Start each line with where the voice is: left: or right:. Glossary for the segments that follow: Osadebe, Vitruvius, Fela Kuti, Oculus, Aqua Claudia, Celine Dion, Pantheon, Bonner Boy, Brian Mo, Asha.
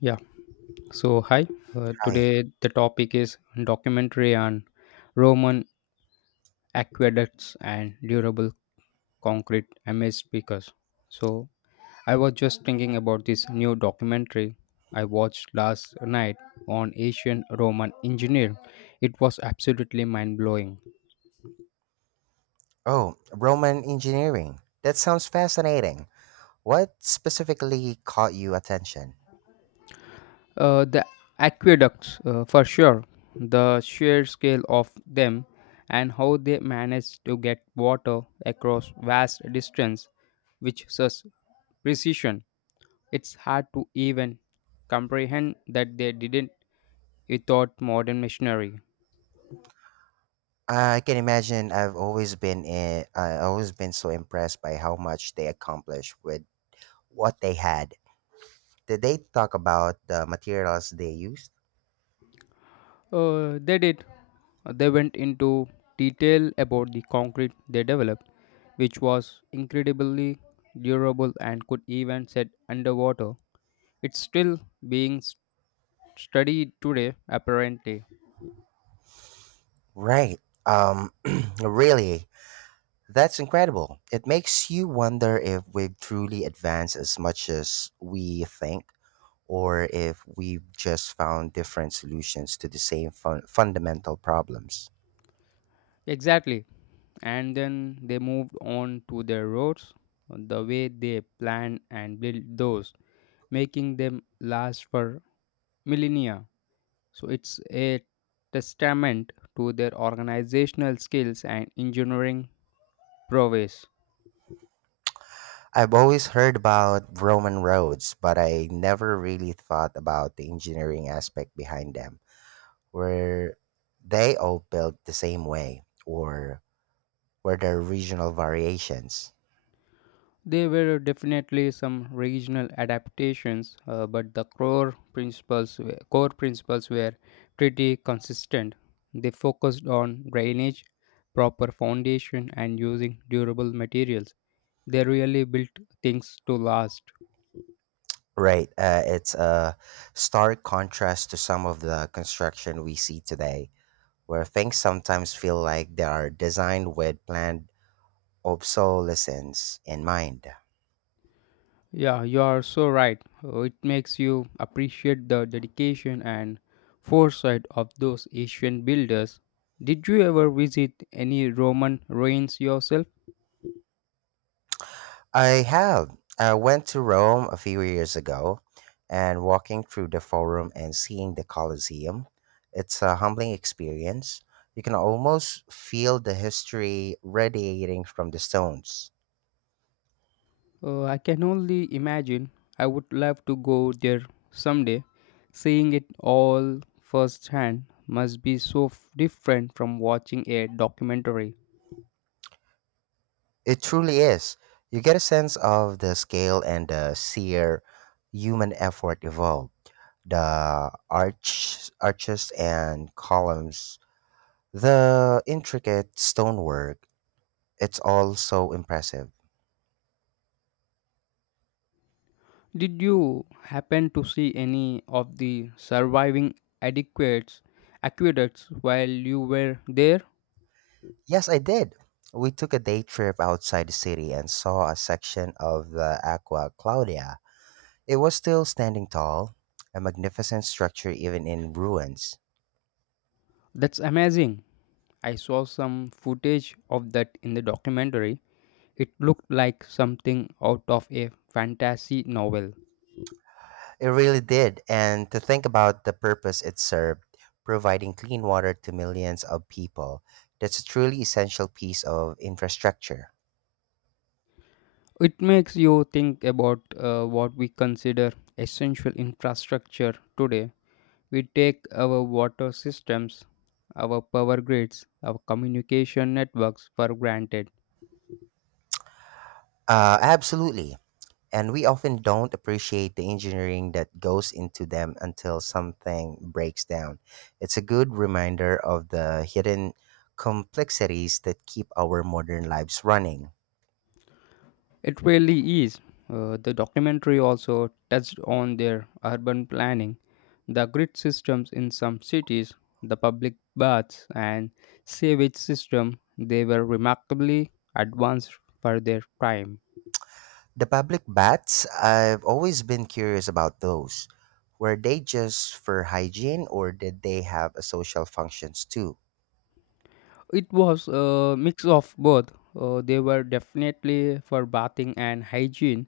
left: Yeah. So, hi.
right: Right.
left: Today the topic is documentary on Roman aqueducts and durable concrete amid speakers. So, I was just thinking about this new documentary I watched last night on ancient Roman engineering. It was absolutely mind blowing.
right: Oh, Roman engineering. That sounds fascinating. What specifically caught you attention?
left: The aqueducts, for sure, the sheer scale of them and how they managed to get water across vast distance with such precision. It's hard to even comprehend that they didn't without modern machinery.
right: I can imagine. I've always been I've always been so impressed by how much they accomplished with what they had. Did they talk about the materials they used?
left: They did. They went into detail about the concrete they developed, which was incredibly durable and could even set underwater. It's still being s- studied today, apparently.
right: Right. Um. really, that's incredible. It makes you wonder if we've truly advanced as much as we think, or if we've just found different solutions to the same fundamental problems.
left: Exactly. And then they moved on to their roads, the way they planned and built those, making them last for millennia. So it's a testament to their organizational skills and engineering prowess.
right: I've always heard about Roman roads, but I never really thought about the engineering aspect behind them. Were they all built the same way, or were there regional variations?
left: There were definitely some regional adaptations, but the core principles were pretty consistent. They focused on drainage, proper foundation, and using durable materials. They really built things to last.
right: Right, it's a stark contrast to some of the construction we see today, where things sometimes feel like they are designed with planned obsolescence in mind.
left: Yeah, you are so right. It makes you appreciate the dedication and foresight of those ancient builders. Did you ever visit any Roman ruins yourself?
right: I have. I went to Rome a few years ago, and walking through the Forum and seeing the Colosseum, it's a humbling experience. You can almost feel the history radiating from the stones.
left: I can only imagine. I would love to go there someday. Seeing it all firsthand must be so different from watching a documentary.
right: It truly is. You get a sense of the scale and the sheer human effort involved. The arches and columns, the intricate stonework, it's all so impressive.
left: Did you happen to see any of the surviving adequates, aqueducts while you were there?
right: Yes, I did. We took a day trip outside the city and saw a section of the Aqua Claudia. It was still standing tall, a magnificent structure even in ruins.
left: That's amazing. I saw some footage of that in the documentary. It looked like something out of a fantasy novel.
right: It really did. And to think about the purpose it served, providing clean water to millions of people, that's a truly essential piece of infrastructure.
left: It makes you think about what we consider essential infrastructure today. We take our water systems, our power grids, our communication networks for granted.
right: Absolutely. And we often don't appreciate the engineering that goes into them until something breaks down. It's a good reminder of the hidden complexities that keep our modern lives running.
left: It really is. The documentary also touched on their urban planning, the grid systems in some cities, the public baths, and sewage system. They were remarkably advanced for their time.
right: The public baths, I've always been curious about those. Were they just for hygiene or did they have a social functions too?
left: It was a mix of both. They were definitely for bathing and hygiene,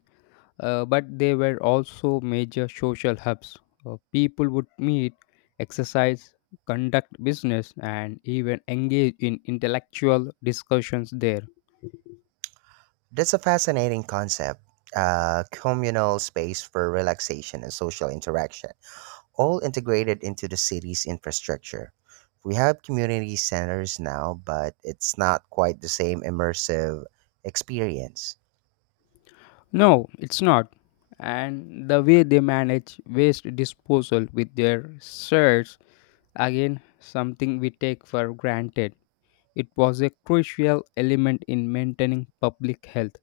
left: but they were also major social hubs. People would meet, exercise, conduct business, and even engage in intellectual discussions there.
right: That's a fascinating concept. A communal space for relaxation and social interaction, all integrated into the city's infrastructure. We have community centers now, but it's not quite the same immersive experience.
left: No, it's not. And the way they manage waste disposal with their search, again, something we take for granted. It was a crucial element in maintaining public health.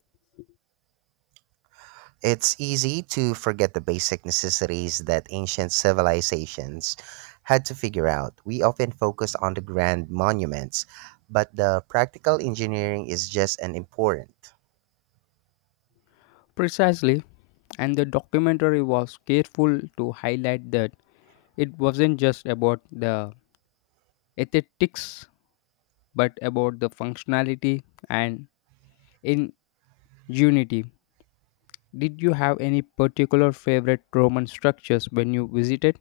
right: It's easy to forget the basic necessities that ancient civilizations had to figure out. We often focus on the grand monuments, but the practical engineering is just as important.
left: Precisely, and the documentary was careful to highlight that it wasn't just about the aesthetics but about the functionality and ingenuity. Did you have any particular favorite Roman structures when you visited?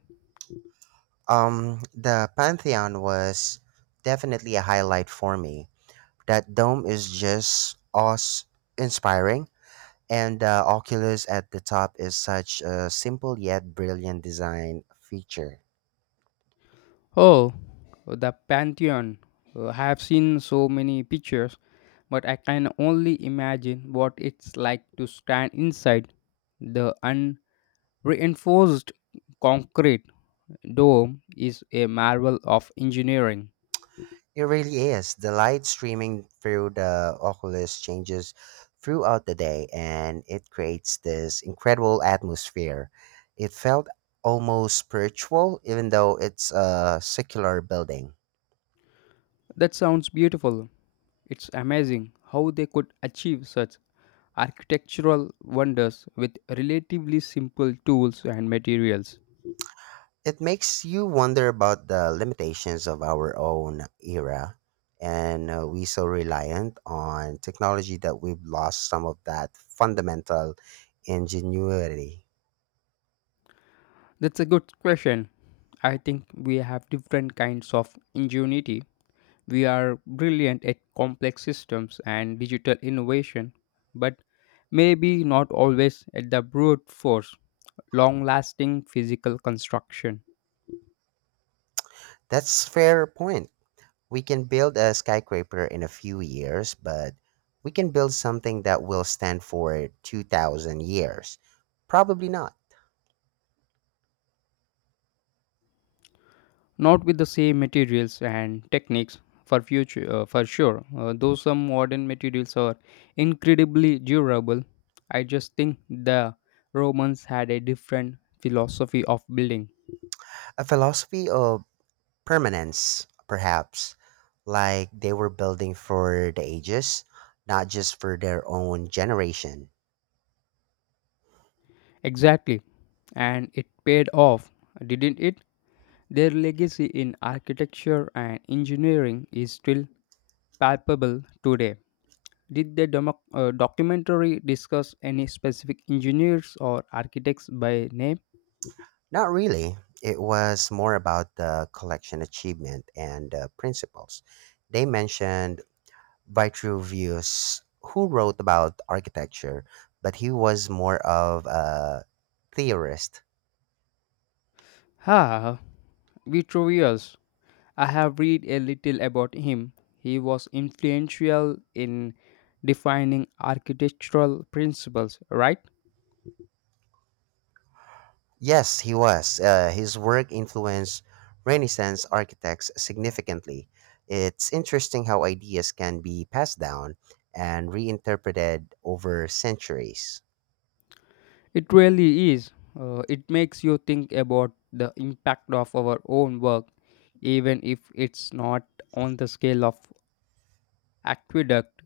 right: The Pantheon was definitely a highlight for me. That dome is just awe inspiring. And the Oculus at the top is such a simple yet brilliant design feature.
left: Oh, the Pantheon. I have seen so many pictures, but I can only imagine what it's like to stand inside the unreinforced concrete. Dome is a marvel of engineering.
right: It really is. The light streaming through the oculus changes throughout the day and it creates this incredible atmosphere. It felt almost spiritual, even though it's a secular building.
left: That sounds beautiful. It's amazing how they could achieve such architectural wonders with relatively simple tools and materials.
right: It makes you wonder about the limitations of our own era. And we so reliant on technology that we've lost some of that fundamental ingenuity.
left: That's a good question. I think we have different kinds of ingenuity. We are brilliant at complex systems and digital innovation, but maybe not always at the brute force, long lasting physical construction.
right: That's fair point. We can build a skyscraper in a few years, but we can build something that will stand for 2,000 years. Probably not.
left: Not with the same materials and techniques for future for sure, though some modern materials are incredibly durable. I just think the Romans had a different philosophy of building.
right: A philosophy of permanence, perhaps, like they were building for the ages, not just for their own generation.
left: Exactly, and it paid off, didn't it? Their legacy in architecture and engineering is still palpable today. Did the documentary discuss any specific engineers or architects by name?
right: Not really. It was more about the collection achievement and principles. They mentioned Vitruvius, who wrote about architecture, but he was more of a theorist.
left: Ah, Vitruvius. I have read a little about him. He was influential in defining architectural principles, right?
right: Yes, he was. His work influenced Renaissance architects significantly. It's interesting how ideas can be passed down and reinterpreted over centuries.
left: It really is. It makes you think about the impact of our own work, even if it's not on the scale of aqueduct.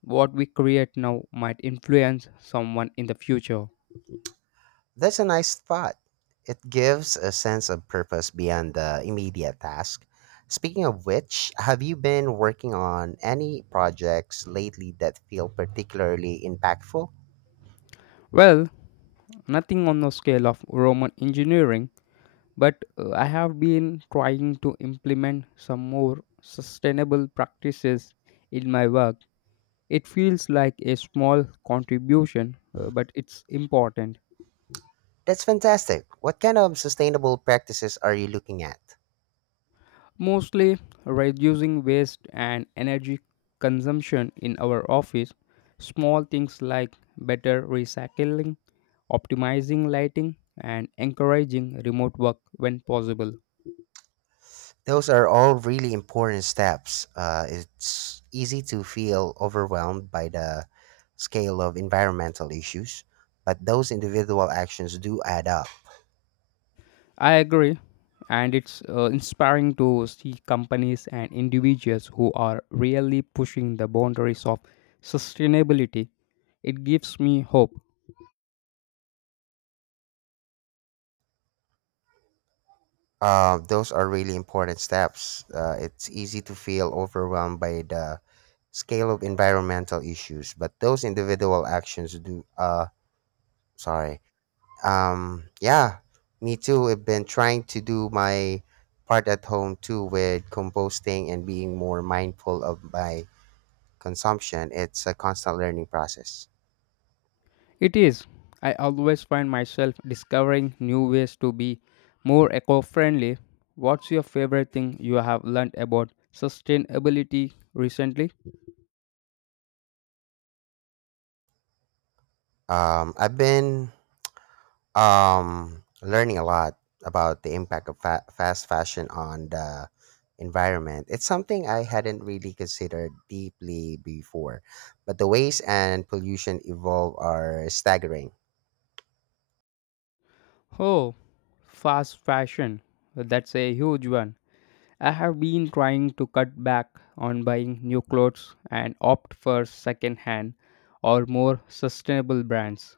left: What we create now might influence someone in the future.
right: That's a nice thought. It gives a sense of purpose beyond the immediate task. Speaking of which, have you been working on any projects lately that feel particularly impactful?
left: Well, nothing on the scale of Roman engineering, but I have been trying to implement some more sustainable practices in my work. It feels like a small contribution, but it's important.
right: That's fantastic. What kind of sustainable practices are you looking at?
left: Mostly reducing waste and energy consumption in our office. Small things like better recycling, optimizing lighting, and encouraging remote work when possible.
right: Those are all really important steps. It's easy to feel overwhelmed by the scale of environmental issues, but those individual actions do add up.
left: I agree, and it's inspiring to see companies and individuals who are really pushing the boundaries of sustainability. It gives me hope.
right: Those are really important steps. It's easy to feel overwhelmed by the scale of environmental issues, but those individual actions do. Sorry, yeah, me too. I've been trying to do my part at home too with composting and being more mindful of my consumption. It's a constant learning process.
left: It is. I always find myself discovering new ways to be more eco friendly. What's your favorite thing you have learned about sustainability recently?
right: I've been learning a lot about the impact of fast fashion on the environment. It's something I hadn't really considered deeply before, but the waste and pollution involved are staggering.
left: Oh, fast fashion. That's a huge one. I have been trying to cut back on buying new clothes and opt for second hand or more sustainable brands.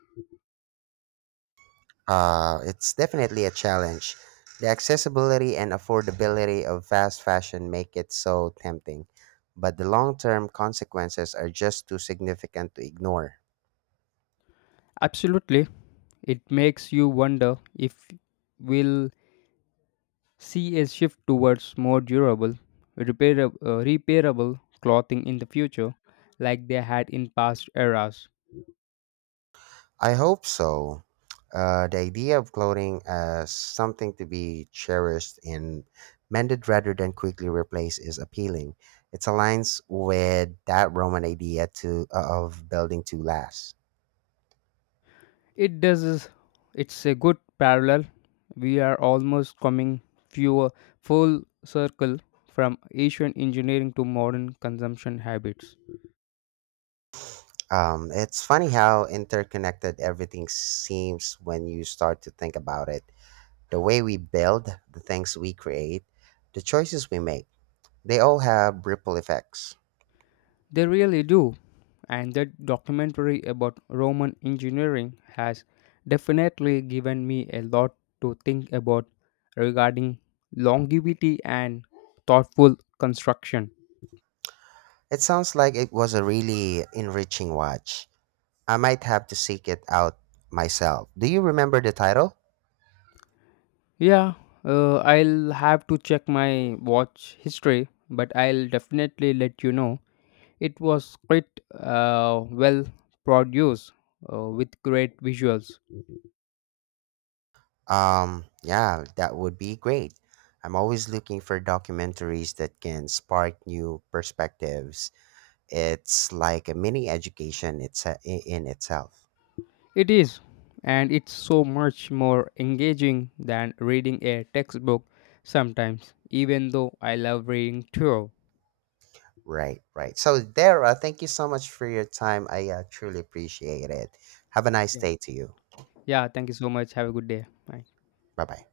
right: It's definitely a challenge. The accessibility and affordability of fast fashion make it so tempting, but the long term consequences are just too significant to ignore.
left: Absolutely. It makes you wonder if will see a shift towards more durable, repairable, repairable clothing in the future, like they had in past eras.
right: I hope so. The idea of clothing as something to be cherished and mended rather than quickly replaced is appealing. It aligns with that Roman idea to, of building to last.
left: It does. It's a good parallel. We are almost coming fewer full circle from ancient engineering to modern consumption habits.
right: It's funny how interconnected everything seems when you start to think about it. The way we build, the things we create, the choices we make, they all have ripple effects.
left: They really do. And that documentary about Roman engineering has definitely given me a lot to think about regarding longevity and thoughtful construction.
right: It sounds like it was a really enriching watch. I might have to seek it out myself. Do you remember the title?
left: Yeah, I'll have to check my watch history, but I'll definitely let you know. It was quite well produced, with great visuals.
right: Yeah, that would be great. I'm always looking for documentaries that can spark new perspectives. It's like a mini education, in itself.
left: It is, and it's so much more engaging than reading a textbook sometimes, even though I love reading too.
right: Right, right. So, Dara, thank you so much for your time. I truly appreciate it. Have a nice
left: Yeah,
right: day to you.
left: yeah, thank you so much. Have a good day. Bye.
right: Bye bye.